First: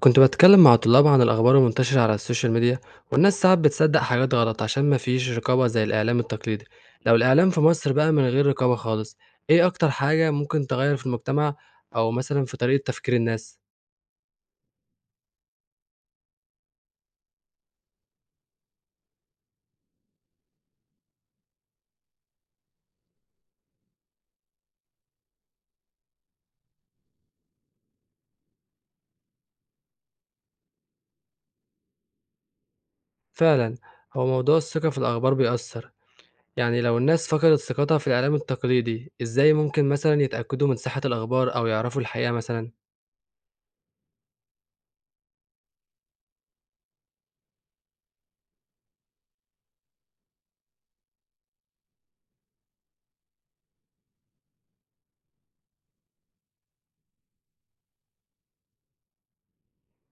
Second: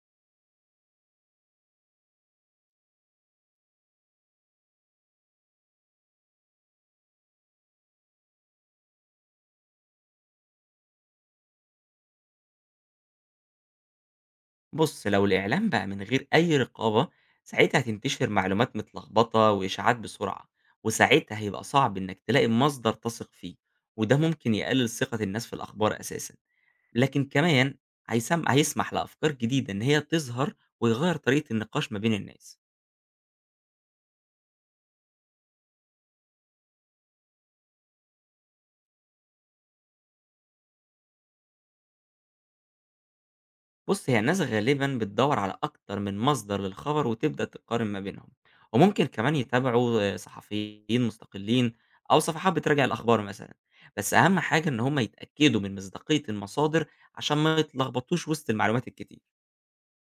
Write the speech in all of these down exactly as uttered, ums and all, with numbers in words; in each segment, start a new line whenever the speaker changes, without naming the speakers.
كنت بتكلم مع طلاب عن الأخبار المنتشرة على السوشيال ميديا. والناس ساعات بتصدق حاجات غلط عشان مفيش رقابة زي الإعلام التقليدي. لو الإعلام في مصر بقى من غير رقابة خالص، إيه أكتر حاجة ممكن تغير في المجتمع أو مثلا في طريقة تفكير الناس؟
بُص، لو الإعلام بقى من غير أي رقابة، ساعتها هتنتشر معلومات متلخبطة وإشاعات بسرعة، وساعتها هيبقى صعب إنك تلاقي مصدر تثق فيه، وده ممكن يقلل ثقة الناس في الأخبار أساسًا. لكن كمان هيسم هيسمح لأفكار جديدة إن هي تظهر ويغيّر طريقة النقاش ما بين الناس.
فعلا، هو موضوع الثقة في الأخبار بيأثر. يعني لو الناس فقدت ثقتها في الإعلام التقليدي، إزاي ممكن مثلا يتأكدوا من صحة الأخبار أو يعرفوا الحقيقة مثلا؟
بُص، هي الناس غالبًا بتدوّر على أكتر من مصدر للخبر وتبدأ تقارن ما بينهم، وممكن كمان يتابعوا آه، صحفيين مستقلين أو صفحات بتراجع الأخبار مثلًا، بس أهم حاجة إن هم يتأكدوا من مصداقية المصادر عشان ما يتلخبطوش وسط المعلومات الكتير.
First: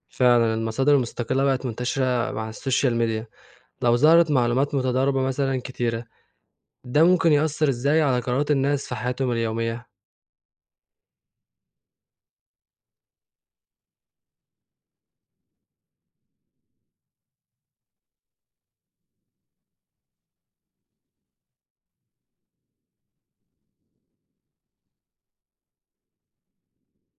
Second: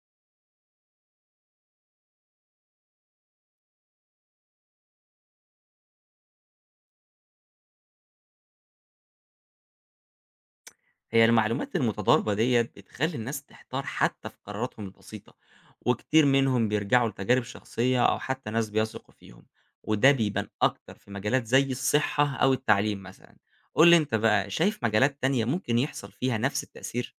فعلا المصادر المستقلة بقت منتشرة مع السوشيال ميديا. لو ظهرت معلومات متضاربة مثلا كتيرة، ده ممكن يأثر إزاي على قرارات الناس في حياتهم اليومية؟
هي المعلومات المتضاربة ديّة بتخلّي الناس تحتار حتى في قراراتهم البسيطة، وكتير منهم بيرجعوا لتجارب شخصية أو حتى ناس بيثقوا فيهم، وده بيبان أكتر في مجالات زي الصحة أو التعليم مثلًا. قُل لي أنت بقى شايف مجالات تانية ممكن يحصل فيها نفس التأثير؟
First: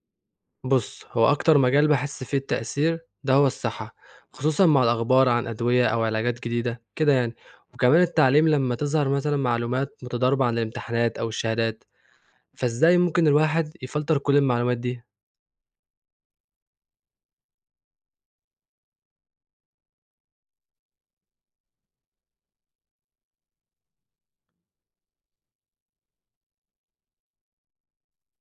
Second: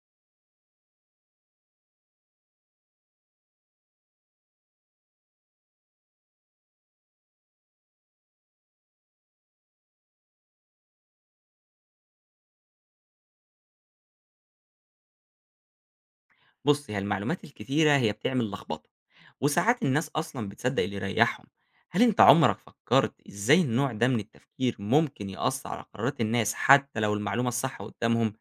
بص، هو أكتر مجال بحس فيه التأثير ده هو الصحة، خصوصا مع الأخبار عن أدوية أو علاجات جديدة كده يعني. وكمان التعليم لما تظهر مثلا معلومات متضاربة عن الامتحانات أو الشهادات. فإزاي ممكن الواحد يفلتر كل المعلومات دي؟
بُص، هي المعلومات الكتيرة هي بتعمل لخبطة، وساعات الناس أصلًا بتصدق اللي يريحهم. هل أنت عمرك فكرت إزاي النوع ده من التفكير ممكن يأثر على قرارات الناس حتى لو المعلومة الصح قدامهم؟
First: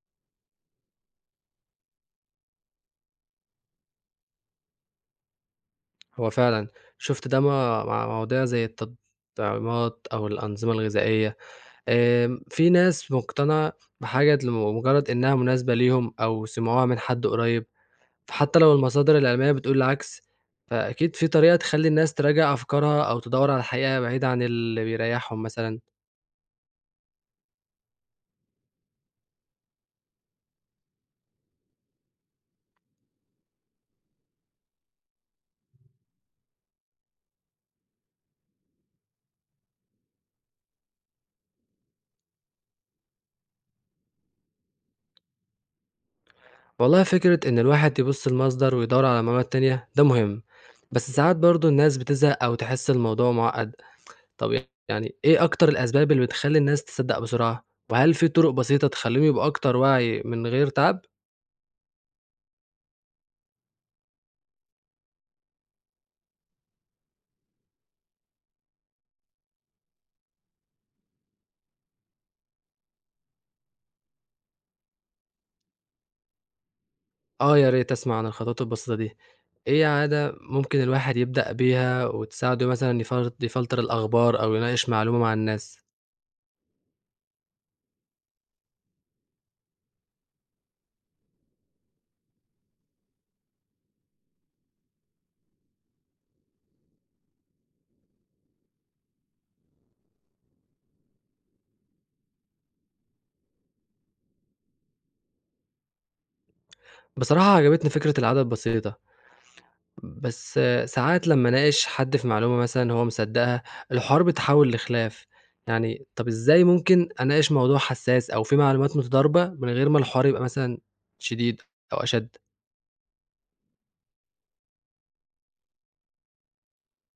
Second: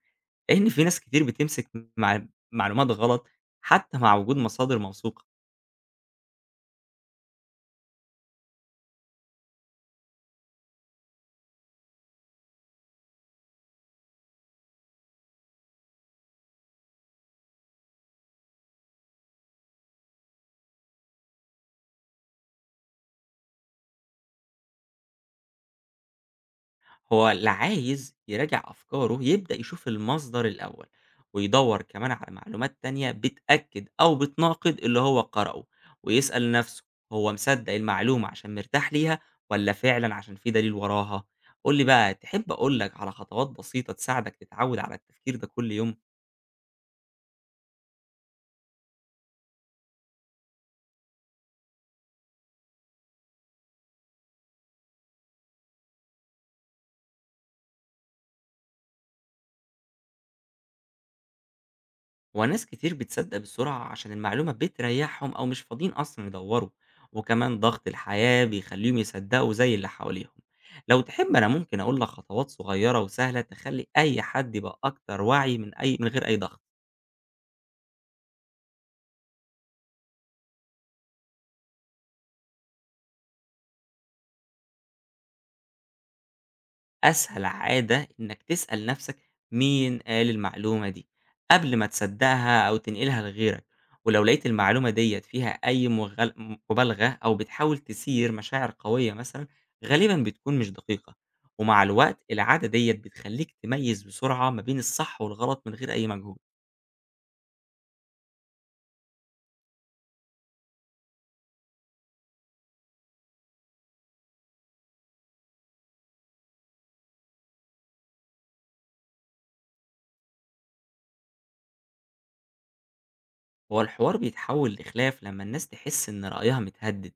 لإن في ناس كتير بتمسك مع معلومات غلط حتى مع وجود مصادر موثوقة.
هو فعلا شفت ده مع مع مواضيع زي التطعيمات أو الأنظمة الغذائية. آم، في ناس مقتنعة بحاجة لمجرد إنها مناسبة ليهم أو سمعوها من حد قريب، فحتى لو المصادر العلمية بتقول العكس، فأكيد في طريقة تخلّي الناس تراجع أفكارها أو تدوّر على الحقيقة بعيد عن اللي بيريحهم مثلًا.
هو اللي عايز يراجع أفكاره يبدأ يشوف المصدر الأول، ويدوّر كمان على معلومات تانية بتأكد أو بتناقض اللي هو قرأه، ويسأل نفسه، هو مصدق المعلومة عشان مرتاح ليها والّا فعلًا عشان في دليل وراها؟ قُل لي بقى، تحب أقول لك على خطوات بسيطة تساعدك تتعود على التفكير ده كل يوم؟
والله فكرة إن الواحد يبُص لمصدر ويدوّر على معلومات تانية ده مهم، بس ساعات برضه الناس بتزهق أو تحس الموضوع مُعقّد. طب يعني إيه أكتر الأسباب اللي بتخلّي الناس تصدّق بسرعة؟ وهل في طرق بسيطة تخلّيهم يبقوا أكتر وعي من غير تعب؟
هو ناس كتير بتصدق بسرعة عشان المعلومة بتريحهم أو مش فاضيين أصلا يدوروا، وكمان ضغط الحياة بيخليهم يصدقوا زي اللي حواليهم. لو تحب أنا ممكن أقول لك خطوات صغيرة وسهلة تخلي أي حد يبقى أكتر وعي من أي من غير أي ضغط.
آه، يا ريت أسمع عن الخطوات البسيطة دي. إيه عادة ممكن الواحد يبدأ بيها وتساعده مثلًا يفل يفلتر الأخبار أو يناقش معلومة مع الناس؟
أسهل عادة إنك تسأل نفسك، مين قال المعلومة دي قبل ما تصدقها أو تنقلها لغيرك، ولو لقيت المعلومة ديت فيها أي مغل- مبالغة أو بتحاول تثير مشاعر قوية مثلا، غالبا بتكون مش دقيقة. ومع الوقت العادة ديت بتخليك تميز بسرعة ما بين الصح والغلط من غير أي مجهود.
بصراحة عجبتني فكرة العادة البسيطة، بس آه، ساعات لمّا أناقش حد في معلومة مثلًا هو مصدقها، الحوار بيتحول لخلاف. يعني طب إزاي ممكن أناقش موضوع حساس أو فيه معلومات متضاربة من غير ما الحوار يبقى مثلًا شديد أو أشد؟
هو الحوار بيتحول لخلاف لما الناس تحس إن رأيها متهدد،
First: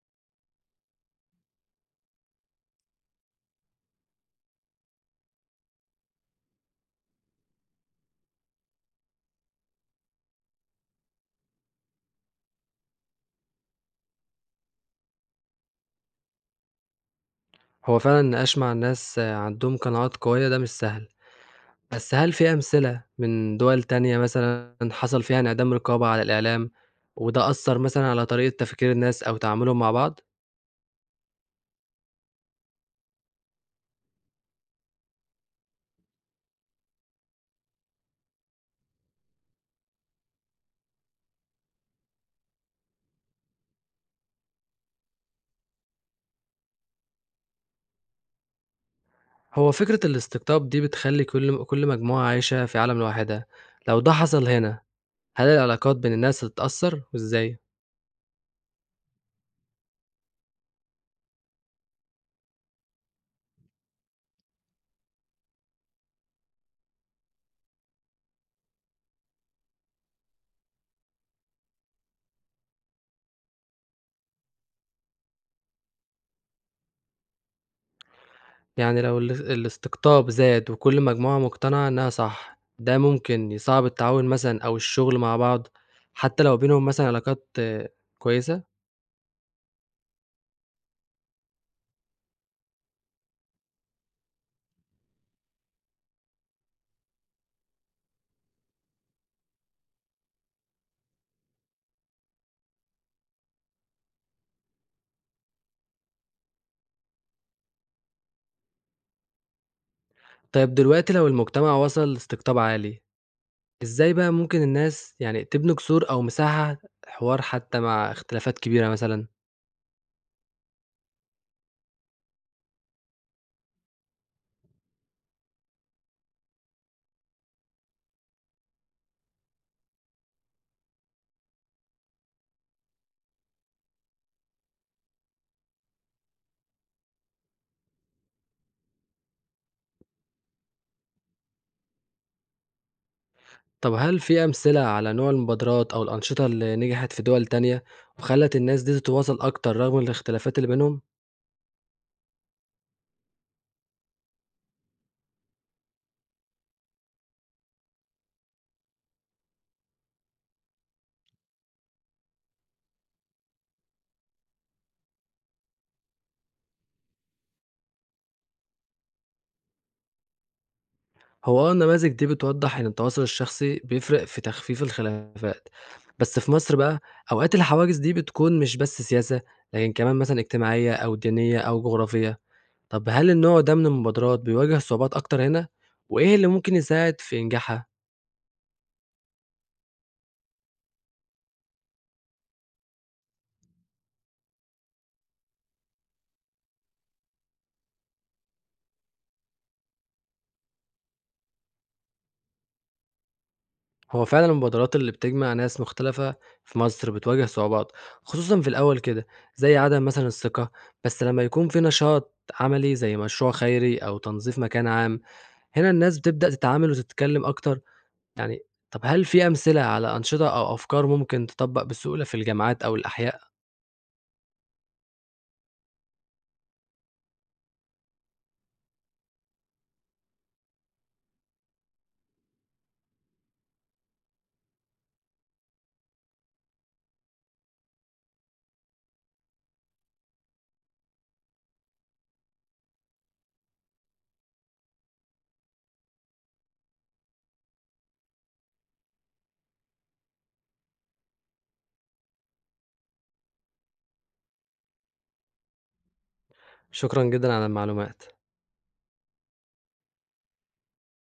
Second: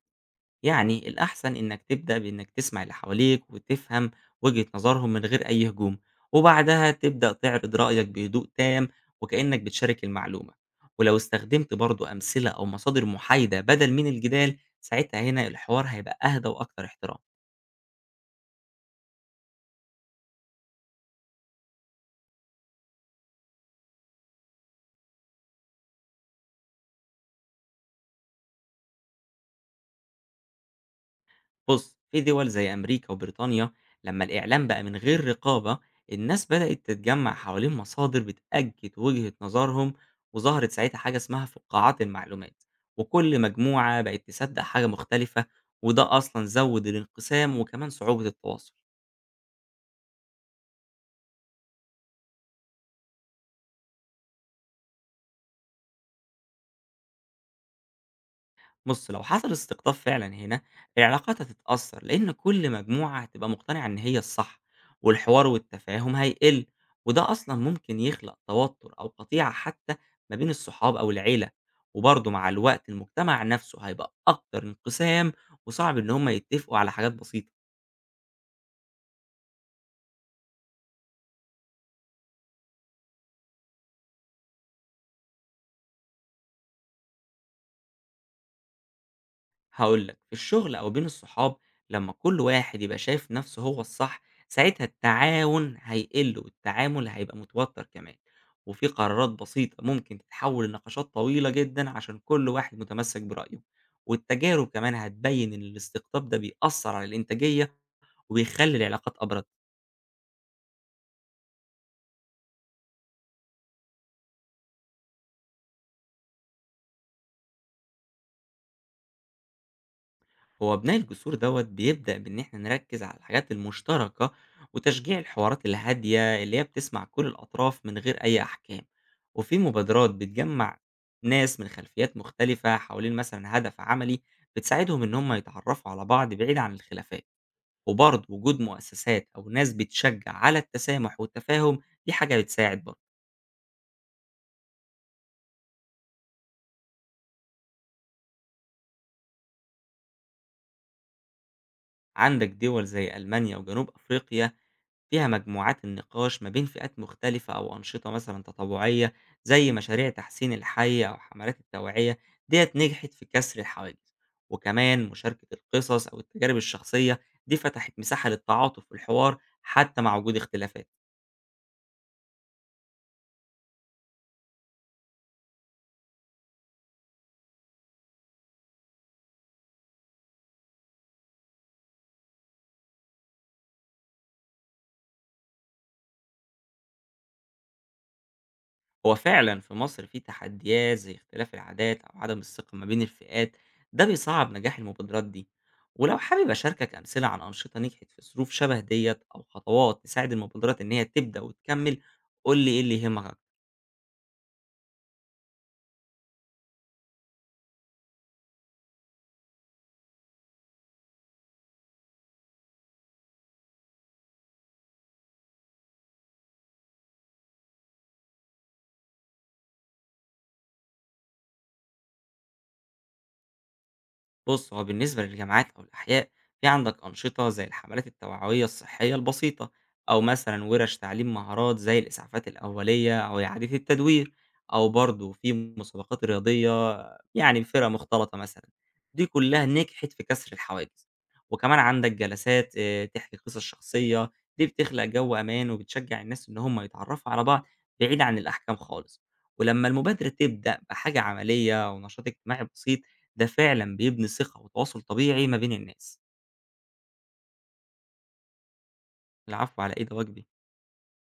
يعني الأحسن إنك تبدأ بإنك تسمع اللي حواليك وتفهم وجهة نظرهم من غير أي هجوم، وبعدها تبدأ تعرض رأيك بهدوء تام، وكأنك بتشارك المعلومة. ولو استخدمت برضو أمثلة أو مصادر محايدة بدل من الجدال، ساعتها هنا الحوار هيبقى أهدى وأكتر احترام.
هو فعلًا النقاش مع الناس آه، عندهم قناعات قوية ده مش سهل. بس هل في أمثلة من دول تانية مثلًا حصل فيها انعدام رقابة على الإعلام، وده أثّر مثلًا على طريقة تفكير الناس أو تعاملهم مع بعض؟
بص، في دول زي أمريكا وبريطانيا، لما الإعلام بقى من غير رقابة، الناس بدأت تتجمع حوالين مصادر بتأكد وجهة نظرهم، وظهرت ساعتها حاجة اسمها فقاعات المعلومات، وكل مجموعة بقت تصدق حاجة مختلفة، وده أصلا زود الانقسام وكمان صعوبة التواصل.
هو فكرة الاستقطاب دي بتخلّي كل كل مجموعة عايشة في عالم لوحدها. لو ده حصل هنا، هل العلاقات بين الناس هتتأثّر وإزاي؟
بُص، لو حصل استقطاب فعلًا هنا، العلاقات هتتأثر، لإن كل مجموعة هتبقى مقتنعة إن هي الصح، والحوار والتفاهم هيقل، وده أصلًا ممكن يخلق توتر أو قطيعة حتى ما بين الصحاب أو العيلة، وبرضه مع الوقت المجتمع نفسه هيبقى أكتر انقسام، وصعب إن هم يتفقوا على حاجات بسيطة.
يعني لو ال الاستقطاب زاد وكل مجموعة مقتنعة إنها صح، ده ممكن يصعّب التعاون مثلًا أو الشغل مع بعض، حتى لو بينهم مثلًا علاقات آه، كويسة؟
هاقول لك، في الشغل أو بين الصحاب لمّا كل واحد يبقى شايف نفسه هو الصح، ساعتها التعاون هيقل والتعامل هيبقى متوتر كمان، وفي قرارات بسيطة ممكن تتحول لنقاشات طويلة جدًا عشان كل واحد متمسك برأيه، والتجارب كمان هتبين إن الاستقطاب ده بيأثر على الإنتاجية وبيخلي العلاقات أبرد.
طيب دلوقتي لو المجتمع وصل لاستقطاب عالي، إزاي بقى ممكن الناس يعني تبني جسور أو مساحة حوار حتى مع اختلافات كبيرة مثلًا؟
هو بناء الجسور دوت بيبدأ بإن إحنا نركز على الحاجات المشتركة وتشجيع الحوارات الهادية اللي هي بتسمع كل الأطراف من غير أي أحكام، وفي مبادرات بتجمع ناس من خلفيات مختلفة حوالين مثلا هدف عملي، بتساعدهم إن هم يتعرفوا على بعض بعيد عن الخلافات، وبرضه وجود مؤسسات أو ناس بتشجع على التسامح والتفاهم دي حاجة بتساعد برضه.
طب هل في أمثلة على نوع المبادرات أو الأنشطة اللي نجحت في دول تانية وخلت الناس دي تتواصل أكتر رغم الاختلافات اللي بينهم؟
عندك دول زي ألمانيا وجنوب أفريقيا فيها مجموعات النقاش ما بين فئات مختلفة أو أنشطة مثلا تطوعية زي مشاريع تحسين الحي أو حملات التوعية، ديت نجحت في كسر الحواجز. وكمان مشاركة القصص أو التجارب الشخصية دي فتحت مساحة للتعاطف والحوار حتى مع وجود اختلافات.
هو آه النماذج دي بتوضح إن التواصل الشخصي بيفرق في تخفيف الخلافات، بس في مصر بقى أوقات الحواجز دي بتكون مش بس سياسة لكن كمان مثلًا اجتماعية أو دينية أو جغرافية. طب هل النوع ده من المبادرات بيواجه صعوبات أكتر هنا؟ وإيه اللي ممكن يساعد في إنجاحها؟
هو فعلًا في مصر في تحديات زي اختلاف العادات أو عدم الثقة ما بين الفئات، ده بيصعّب نجاح المبادرات دي، ولو حابب أشاركك أمثلة عن أنشطة نجحت في ظروف شبه ديّة أو خطوات تساعد المبادرات إن هي تبدأ وتكمّل، قُل لي إيه اللي يهمك أكتر؟
هو فعلا المبادرات اللي بتجمع ناس مختلفة في مصر بتواجه صعوبات، خصوصا في الأول كده، زي عدم مثلا الثقة. بس لما يكون في نشاط عملي زي مشروع خيري أو تنظيف مكان عام، هنا الناس بتبدأ تتعامل وتتكلم أكتر. يعني طب هل في أمثلة على أنشطة أو أفكار ممكن تطبق بسهولة في الجامعات أو الأحياء؟
بص، هو بالنسبة للجامعات أو الأحياء، في عندك أنشطة زي الحملات التوعوية الصحية البسيطة، أو مثلا ورش تعليم مهارات زي الإسعافات الأولية أو إعادة التدوير، أو برضه في مسابقات رياضية، يعني فرق مختلطة مثلا، دي كلها نجحت في كسر الحواجز. وكمان عندك جلسات آه، تحكي قصص شخصية، دي بتخلق جو أمان وبتشجع الناس إن هم يتعرفوا على بعض بعيد عن الأحكام خالص. ولما المبادرة تبدأ بحاجة عملية ونشاط اجتماعي بسيط، ده فعلًا بيبني ثقة وتواصل طبيعي ما بين الناس.
شكرا جدا على المعلومات.
العفو على إيه، ده واجبي.